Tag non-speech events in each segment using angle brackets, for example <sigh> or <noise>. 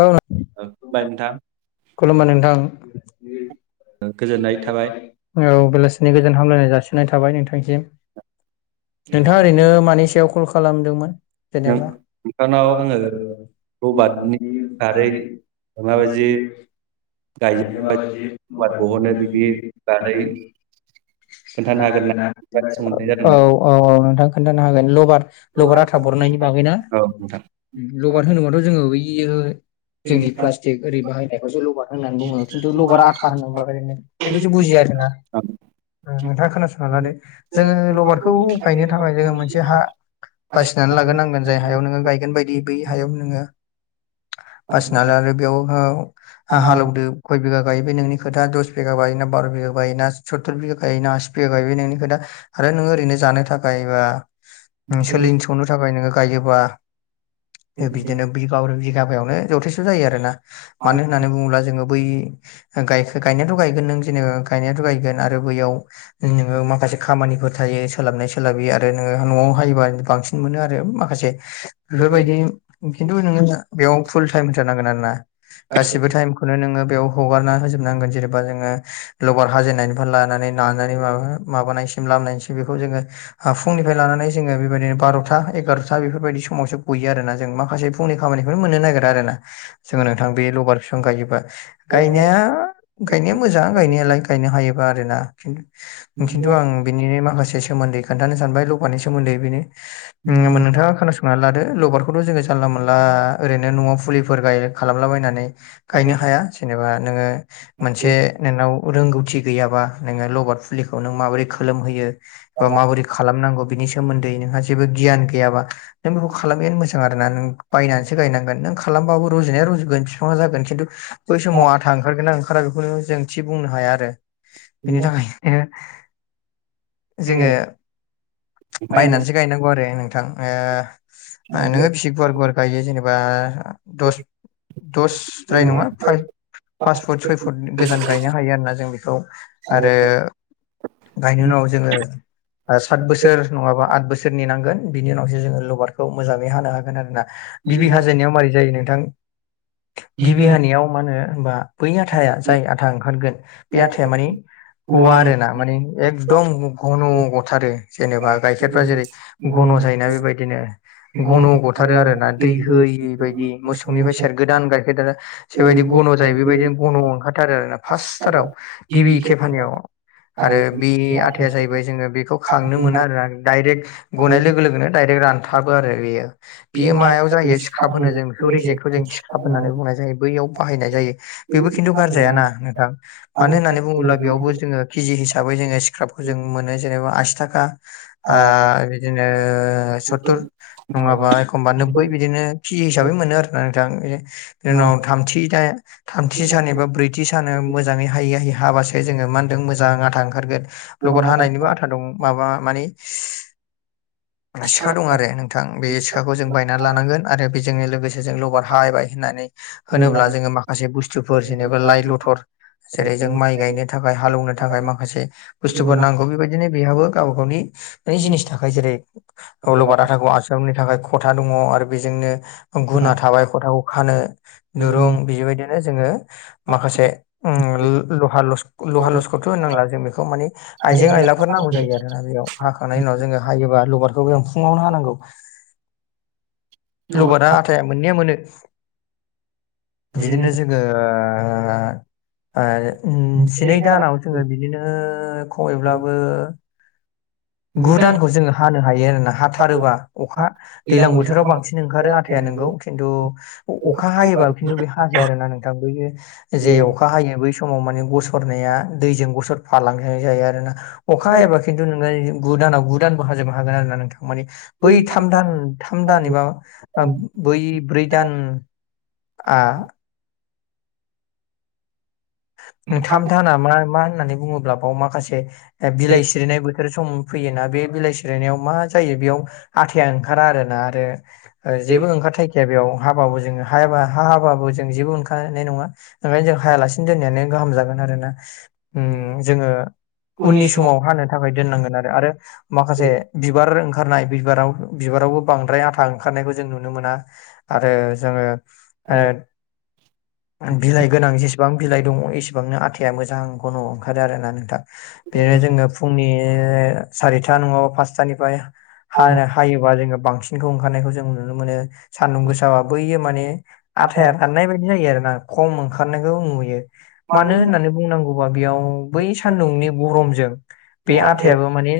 औ ओ खुलुमबाय नोंथां खुलुमबाय नोंथां। ओ गोजोननाय थाबाय औ बेलासिनि गोजोन हामलायनाय जासिननाय थाबाय नोंथांसिम। नोंथाङा नों ओरैनो मानि सायाव कल खालामदोंमोन। जेनेबा नोंथांनाव आङो <unintelligible> रबारटनि बारै माबायदि माबदि गायो गायदि माबायदि बाब रबार मबाइ दा बहनो गहोनाय बिनि बायदि बारै आरो। खोन्थानो हागोन ना बेबादि सोंहरनाय औ जादोंमोन औ औ नोंथां खोनन्थानो हागोन लार लार आथा बर बागैना औ नोंथां औ लबार होनोबाथ' जोङो बैयो जोंनि प्लास्टिक ओरै बाहायनायखौसो लबार होननानै बुङो खिन्थु लबार आथा फानबा ओैनो बेखौसो बुजियो आरोना उम नोंथाङा खोनासं ला दे जोङो लबारखौ गायनो थाखाय जोङो मोनसे हा बासिनानै लाग्रोनांगोन जाय हायाव नोङो गायगोन बायदि बै हायाव नोङो बासिनालाय आरो बेयाव ओ हालौवदो खय बिघा गायबाय नोंनि खोथा दस बिघा याव गायोना बार' बिगायाव गायो सतुर बिघा गाया आसि बिघा गायोबाय नोंनि खोथा आरो ओरैनो जानो थाखाय बा उम सोलिनो सौनो थाखाय नोङो गायोबा बिदिनो बिगाब्रै बिघाब <unintelligible> यावनो जथेसथ जायो आरो ना मानो होननानै बुङोबा बै गाय गायनायथ' गायगोन नों जेनेबा गायनायाथ' गायगोन आरो बैयाव नोङो माखासे खामानिफोर थायो। सोलाबनाय सोलाबि आरो नोङो न'आव हायोबा बांसिन मोनो आरो माखासे बेफोरबायदि खिन्थु नोङो बेयाव फुल टाइम होथारनांगोन आरो ना। गासिबो टाइमखौनो नोङो बेयाव हगारना होजो होजोबनांगोन जेनेबा जोङो लबार हाजेनायनिफ्राय लानानै नानानै माबा-माबानायसिम लामनायसिम बेखौ जोङो ओ फुंनिफ्राय लानानै जोङो बेबायदिनो बार'था एगार'था बेफोरबायदि समावसो गयो आरोना जों मा माखासे फुंनि खामानिखौनो मोननो नागिरा आरोना जोङो नोंथां बे लबार बिफां गायोब्ला गायनाया गायनाया मोजां गायनायालाय गायनो हायोबा आरोना खिन्थु आं बिनिनो माखासे से सोमोन्दै खोन्थानो सानबाय लबारनि सोमोन्दै बेनि ओ नोंथाङा खोनासंनानै लादो। लबारखौथ' जोङो जानला मोनला ओरैनो न'आव फुलिफोर गाय खालामलाबायनानै गायनो गिबि हाया जेनेबा नोङो मोनसे नोंनाव रोंगौथि गैयाबा नोङो लबाद फुलिखौ नों माबोरै खोलोमहोयो बा माबोरै खालामनांगौ बिनि सोमोन्दै नोंहा जेबो गियान गैयाबा नों बेखौ खालामयैयानो मोजां आरोना नों बायनानैसो गायनांगोन नों खालामबाबो रज'नाया रज'गोन बिफाङा जागोन खिन्थु बै समाव आथा ओंखारगोन ना ओंखा खारा बेखौनो जों थि बुंनो हाया आरो बेनि थाखायनो जोङो खेब बायनानैसो गायनांगौ आरो नोंथां ओ नोङो बेसे गुवार गुवार गायो जेनेबा दस दसद्राय नङा फाइ फास फुट सय फुट गोजान गायनो हायो आरोना जों बेखौ आरो गायनायनि उनाव जोङो सात बोसोर नङा बा आद बोसोरनि नांगोन बि उनावसो जोङो लबारखौ मोजाङै हानो हागोन आरो ना। गिबि हाजेननायाव मारै जायो नोंथां? गिबि हानायाव मा होनो होमबा बै आथा जाय आथा ओंखारगोन बे आथा माने गवा आरो ना माने एकदम घन' गथारो जेनेबा गाइखेरफ्रा जेरै घन' जायोना बेबायदिनो। घन' औ। गथारो आरोना दै होयि बायदि मोसौनिफ्राय सेर गोदान गाय ओफ्राय दाना जेबायदि गन' जायो बेबायदिनो गन' ओंखारथारो आरोना फार्स्टाराव। गिबि खेफानियाव आरो बि आथा या जाहैबाय जोङो बेखौ खांनो मोना आरोना डाइरेक्ट गनाय लोगो लोगोनो डाइरेक्ट रानथाबो आरो बेयो। बियो <unintelligible> मायाव जायो सिखाब होनो जों बेखौ रिजेक्ट मा बेखौ जों सिखाब होननानै बुंनाय जायो बैयाव बाहायनाय जायो बेबो खिनथु गा जाया ना नोंथां मानो होन्नानै दैज्लां बुङोब्ला बेयावबो जोङो केजि हिसाबै जोङो स्क्राबखौ जों मोनो जेनेबा आसि थाखा ओ बिदिनो सत्तुर नङाबा एखमबा नोबै बिदिनो खिजि हिसाबै मोनो आरोना नोंथां बिनि उनाव थामथि दा थामथि सान एबा ब्रैथि सान मोजाङै हायै हायै हाबासो जोङो मा होनदों मोजां आथा ओंखारगोन। लबाद हानायनिबो बोथोराव आथा दं माबा मानि सिखा दं आरो नोंथां बे सिखाखौ जों बायना लानांगोन आरो बेजोंनो लोगोसे जों लबाद हाबाय होननानै होनोब्ला जोङो माखासे बुस्थुफोर जेनेबा लाइ लथर जेरै जों माइ गायनो थाखाय हालौनो थाखाय माखासे बुस्थुफोर नांगौ बेबायदिनो बेहाबो गाबा गावनि बै जिनिस थाखायो जेरै लबाद आथाखौ आजावनो थाखाय खथा दङ आरो बेजोंनो गुना बांसिन थाबाय खथाखौ खानो दुरुं बिबायदि नो जोङो माखासे ओ ल-लहा लसख लहा लसखर होननांला जों बेखौ मानि आइजें आयलाफोर नां गौ जायो आरोना बेयाव हाखांनाय उनाव जोङो हायोबा लबारखौबो फुङावनो हानांगौ। लबारा आथाया मोननाया मोनो, बिदिनो जोङो ओ ओं ओम जिनै दानाव जोङो बिदिनो खमैब्लाबो <inaudible> गु दानखौ जोङो हानो हायो आरोना हाथारोबा अखा दैलां बोथोराव बांसिन ओंखारो आथाया नोंगौ खिन्थु अखा हायोबा खिन्थु बे हाजाया आरोना नोंथां बैयो जे अखा हायो बै समाव मानि गसरनाया दैजों गसर फालांनाय जायो आरोना अखा हायाबा खिन्थु नोंङो गु दानाव गु दानबो हाजोबनो हागोन आरो ना नोंथां मानि बै थाम दान थाम दान एबा बै ब्रै दान आ ओ ओंखाम थाम दाना मा मा होननानै बुङोब्ला बाव माखासे बिलाइ सिरिनाय बो थोरो सम फैयोना बे बिलाइ सिरिनायाव मा जायो बेयाव आथाया ओंखारा आरोना आरो ओ बे जेबो ओंखारथाय ए बेयाव हाबाबो जोङो हायाबा हा हाबाबो जों जेबो ओंखानाय नङा ओंखायनो जों हायालासे दोननायानो गाहाम जागोन आरोना ओ जोङो उननि समाव हानो थाखाय दोननांगोन आरो आरो माखासे बिबार फारनाय बिबाराव बिबारावबो बांद्राय आथा ओंखारनायखौ जों नुनो मोना आरो जोङो ओ बिलाइ गोनां जेसे बां बिलाइ दङ इसेबांनो आथाया मोजां घन ओंखारो आरोना नोंथां बेनो जोंनो फुंनि यो सारिथा नङाबा फासथानिफाय हानो हायोबा जो बां सिनखौ ओंखारनायखौ जों नुनो मोनो सान्दुं गोसाबा बैयो माने आथाया राननाय बायदि जायो आरो आ खम ओंखारनायखौ नुयो मानो होननानै बुंनांगौबा बेयाव बै सान्दुंनि गरमजों बे आथायाबो मानि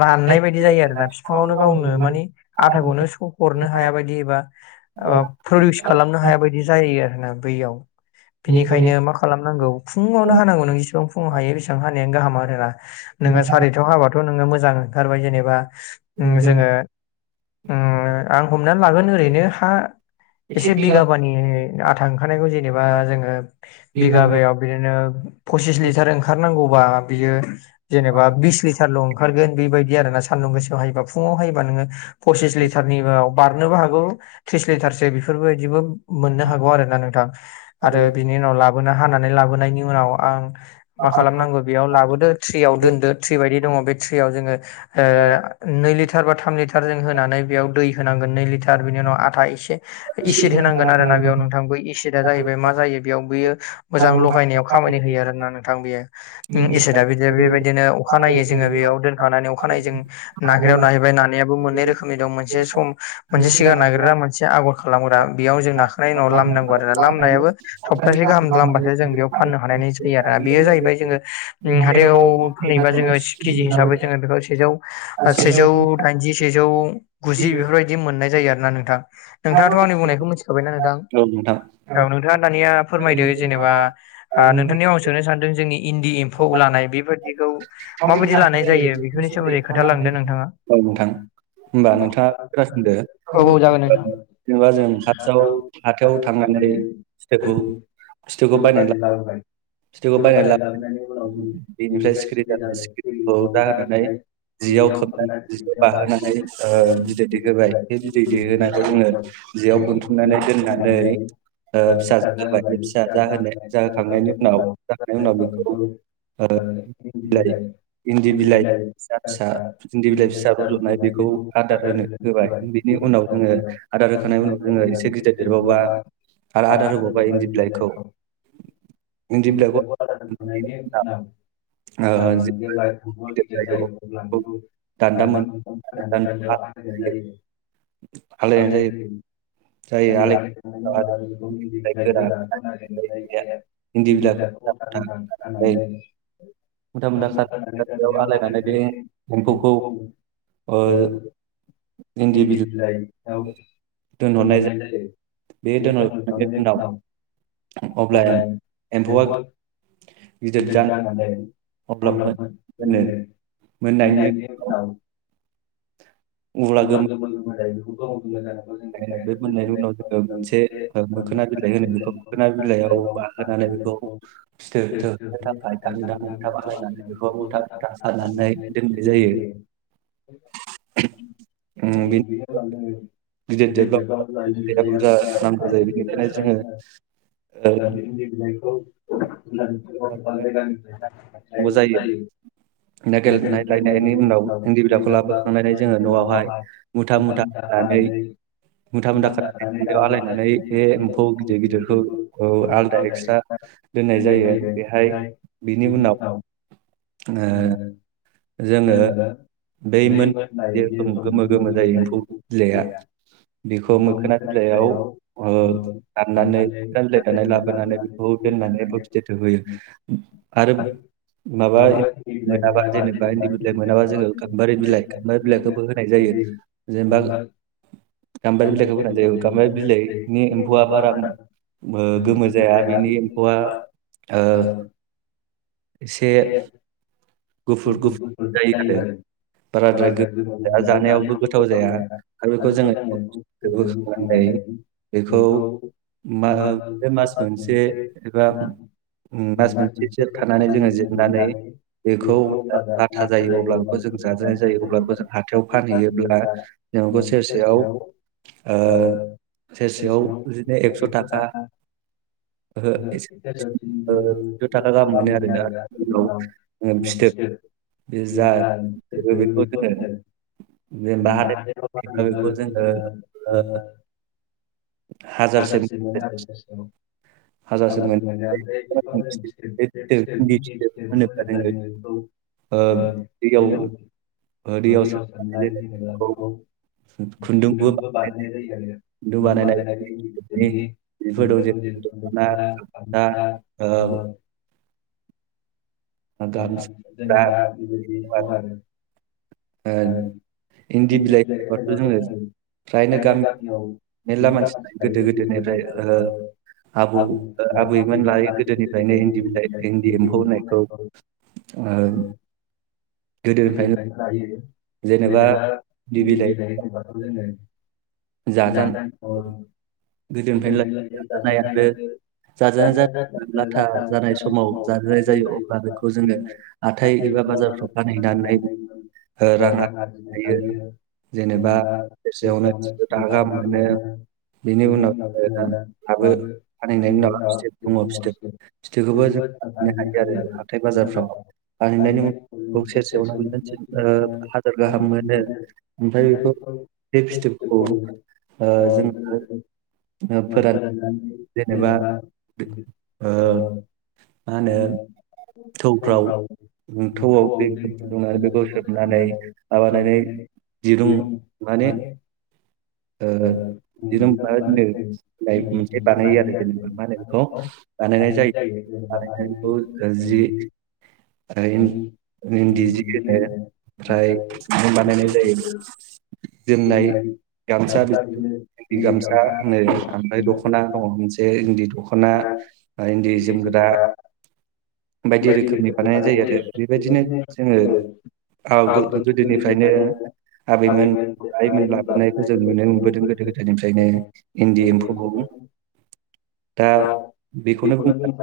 राननाय बायदि जायो बिलाइखौ आरोना नारस्राव बिफाङावनो गावनो लाङोमोन मानि आरो आथाखौनो सहरनो हाया बायदि बा ओ प्रदिउस खालामनो हाया बायदि जायो आरोना बैयाव बिनिखायनो मा खालामनांगौ फुङावनो हानांगौ नों जिसिबां फुङाव हायो बेसेबां हानायानो गाहामा आरोना नोङो जोङो सारिथायाव हाबाथ नोङो मोजां ओंखारबाय जेनेबा ओं जोङो ओं आं हमनानै लागोन ओरैनो हा एसे बिगाबानि आथा ओंखारनायखौ जेनेबा जोङो बिगाबो बिगाबायाव बिदिनो पसिस लिटार ओंखारनांगौबा बियो जेनेबा बिस लिटार ल' ओंखारगोन बेबायदि आरो ना सान्दुं गोसायाव हायोबा फुङाव हायोबा नोङो पसिस लिटारनिबाराव बारनोबो हागौ थ्रिस लिटारसो बेफोरबायदिबो मोननो हागौ आरोना नोंथां औ बेनि उनाव लाबोनो हानानै लाबोनायनि उनाव आं मा खालामनांगौ बेयाव लाबोदो थ्रियाव दोनदो थ्रि बायदि दङ बे थ्रियाव जोङो ओ नै लिटार बा थाम लिट टार जों होनानै बेयाव दै होनांगोन नै लिटार बेनि उनाव आथा एसे इसिद होनांगोन आरोना बेयाव नोंथां बै इसिदा जाहैबाय मा जायो बेयाव बैयो मोजां लगायनायाव खामानि होयो आरो ना नोंथां बियो उम इसिदा बिदि बेबायदिनो अखा नायै जोङो बेयाव दोनखानानै अखानायै जों नाग्रायाव नाहैबाय नानाया बेबो मोननै रोखोम दं मोनसे सम मोनसे सिगां नागारग्रा मोनसे आगर खालामग्रा बेयाव जों औ नाखांनायनि उनाव लाम नांगौ आरो ना लामायाबो नोंथां औ सप्तासे गाहाम लामबाथाय जों बेयाव नोंथां फाननो हानायनाय जायो आरोना बेयो जाहैबाय जोङो ओ हाथायाव फानहै बा जोङो किजि हिसाबै जोंङो बेखौ सेजौ सेजौ दाइनजि सेजौ गुजि बेफोरबायदि मोननाय जायो आरो ना नोंथां नोंथाङाथ' आंनि बुंनायखौ मिथिखाबायना नोंथां? औ नोंथां थेङा फोरमायदो जेनेबा नोंथांनियाव आं सोननो सानदों जोंनि इन्दि एम्फौ लानाय बेफोर बेखौ माबायदि लानाय जायो बेफोरनि सोमोन्दै खोथालांदो नोंथाङा होमबा नोंथाङा खोनासंदो औ औ जागोन नोंथां जेनेबा जों खाथियाव हाथायाव थांनानै फिथोबखौ फिथिबखौ-फिथिबखौ बायनानै ला फिथोबखौ बायनानै ला फिथिबखौ बेनिफ्राय सिखिरि दाननाय बायनानै सिखिरिखौ दाहोनानै जियाव लाबोनानै खोबनानै जियाव बाहोनानै ओ उनाव बिदै दैहोबाय बे बिदै दैहोनायखौ जों जोङो जेयाव बोनथुमनानै <unintelligible> दोननानै ओ फिसा <unintelligible> जाहोबाय बे फिसा जाहोनो जाहोखांनायनि <unintelligible> उनाव जाखांनायनि उनाव बेखौ ओ <unintelligible> बिलाइ इन्दि बिलाइ फिसा इन्दि बिलाइ फिसा फिसा रज'नाय बेखौ आदार होनो होबाय बिनि उनाव <unintelligible> जोङो आदार होखांनायनि उनाव जोङो एसे गिदिर देरबावबा <unintelligible> आरो आदार होबावबाय इन्दि बिलाइखौ <unintelligible> इन्दि बिलाइखौ ओ जेब्ला <unintelligible> गिदिर जायो <unintelligible> दान्दा मोन <unintelligible> आलायनाय जायो जायो आलाय <unintelligible> गोरा इन्दि बिलाइ गोरान आलायनाय जायो। इन्दि बिलाइखौ <unintelligible> मुथा मुथा खानायाव आलायनानै बे <unintelligible> एम्फौखौ ओ इन्दि बिलाइखौ दोनहरनाय जायो। बे दोननायनि उनाव अब्ला एम्फौआ गिदिर जानानै अब्ला मोनो मोननायनि उनाव अब्ला गोमोन गोमोन जानायखौ जों बे मोननाय बे आरो मोननायनि उनाव जोङो मोनसे बे ओ मोखोना बिलाइ मोननायनि होनो उनाव जोङो मोनसे बेखौ मोखोना बिलाइ थालिर मोखोना बिलाइयाव बाहोनानै बानहोनानै बेखौ फिथोब थोबनो फिथोब थाखाय होनो सानथाम मोनथाम <unintelligible> आलायनानै बेखौ मुथा मुथा खानानै दोननाय जायो। उम, बिनि बे गिदिर जेब्ला उनाव दैया बुरजा नांगौ जायो बेनिखायनो जोङो जोङो ओ, <unintelligible> <unintelligible> दा नागिरनानै लायनांगौ जायो नागिरनानै लायनायनि उनाव <unintelligible> बिलाइखौ लाबोखांलनाय लाबोखांनानै जोङो न'आवहाय मुथा मुथा खानानै मुथा मुथा ओंखाम जाखानानै खथयाव आलायनानै गामजालायनानै बे एम्फौ मेलेमखौ गिदिर गिदिरखौ ओ औ आलदा आलादा एक्सट्रा दोननाय जायो। जाहैबाय बेहाय बिनि उनाव ओ जोङो जोङो बै मोन जेरोखोम गोमो गोमो जायो एम्फौ बिलाया बेखौ मोखोना बिलाइयाव‌ ओ दाननानै मोखोना बिलाइ दाननानै लाबोनानै बेखौ दोननानैबो फिदेथ' होयो आरो माबा मोनाबा जेनेबा इन्दि बिलाइ मोनाबा जोङो गाम्बारि बिलाइ गाम्बारि बिलाइखौबो होनाय जायो जेनेबा गाम्बारि बिलाइखौ होनाय जायो गाम्बारि बिलाइनि एम्फौआ बारा गोमो जाया बिनि एम्फौआ ओ से गफुर गफुर जायो आरो बाराद्राय गोबाब जाया, जानायावबो गोथाव जाया आरो बेखौ जोङो बोखांनानै <unintelligible> <unintelligible> बेखौ ओ मास बे मास मोनसे एबा उम मास मोनसेसो थानानै जोङो जिरनानै खौ ला लाथा जायो आब्ला बेखौ जों हाथायाव फानहैयोब्ला सेरसेयाव ओ सेरसेयाव बिदिनो एक्स' थाखा ओहो <unintelligible> ओ जौ थाखा गाहाम मोनो <unintelligible> आरो दा उनाव जेनेबा जोङो फिथोब बे हाथाय जा बेखौ जोङो फोराव जेनेबा फानहैयोना हाथाय जोङो बेखौ ओ जोंङो हाजारसे मोनो आरो सेराव हाजारसे मोन इन्दि फिथोब होनोब्ला जोङो ओ दैयाव <unintelligible> ओ दैयाव सोमनानै <unintelligible> <unintelligible> दोनो बेखौ <unintelligible> <unintelligible> खुन्दुंबो बानायनाय जायो खुन्दुं बानायनाय दख'ना गामसा ओ गामसा <unintelligible> ओ इन्दि बिलाइ खायबाथ' जोङो फ्रायनो जायनो गामि गामियाव मेरला मानसिफ गोदो गोदोनिफ्राय ओ आबौ आबौ ओ आबैमोन लायो लानानै गोदो गोदोनिफ्रायनो हि गोदायनिफ्रायनो बिलाइ हिन्दि इन्दि बिलाइ इन्दि एम्फौ होनायखौ होननायखौ ओ माने गोदोनिफ्रायनो <unintelligible> लायो जेनेबा दि इन्दि बिलाइ बिलाय जाजान गोदोनिफ्रायनो जाजानाय आरो <unintelligible> जाजानाय जा लाथा <unintelligible> खौ जोङो हाथाय एबा बाजारफ्राव फानहैनानै ओ रां आरजिनो हायो जेनेबा सेरसेयावनो थिनस' थाखा बेसेांनोथां गाहाम गार मोनो मोनदों बेनि उनाव हाबो फानहैनायनि उनाव फिथोब दङ फिथोब फिथोबखौबो जों फानहैनो हायो आरो हाथाय <unintelligible> बाजारफ्राव <unintelligible> फानहैनायनि उनाव बेखौ सेरसेयावनो बिदिनो थिन ओ हाजार गाहाम <unintelligible> मोनो ओमफ्राय बेखौ <unintelligible> जों फोरोंनानै जेनेबा ओ ओ मा ओ होनो थौफ्राव समफ्राव थौआव दै नथौवदै गुदुं फुदुंनानै बेखौ सोबनानै बेखौथायो आ माबानानै दिरुं माने ओ जेनेबा लाइ मोनसे बानायो आरो जेनेबा मा होनो बेखौ बानायनाय जायो बानायनायखौ जि <unintelligible> बिदि होनो ओमफ्राय ओमफ्राय बि बानायनाय जायो जोमनाय <unintelligible> गामसा बिदिनो बिदि इन्दि गामसा नै आामाइ दख'ना दङ मोनसे इन्दि दख'ना जोमग्रा आ इनदि जोमगदा बायदि रोखोमनि बानायनाय जायो आरो बेबायदिनो जोङो औ गोदोनिफ्रायनो आबैमोन जेनेबा आइैमोन आइमोन लाबोनायखौ जों नो नुनो मोनबोदों गोदो गोदायनिफ्रायनो इन्दि एम्फौआव लाबोनाय दा बेखौनो बुं बुंनो सानो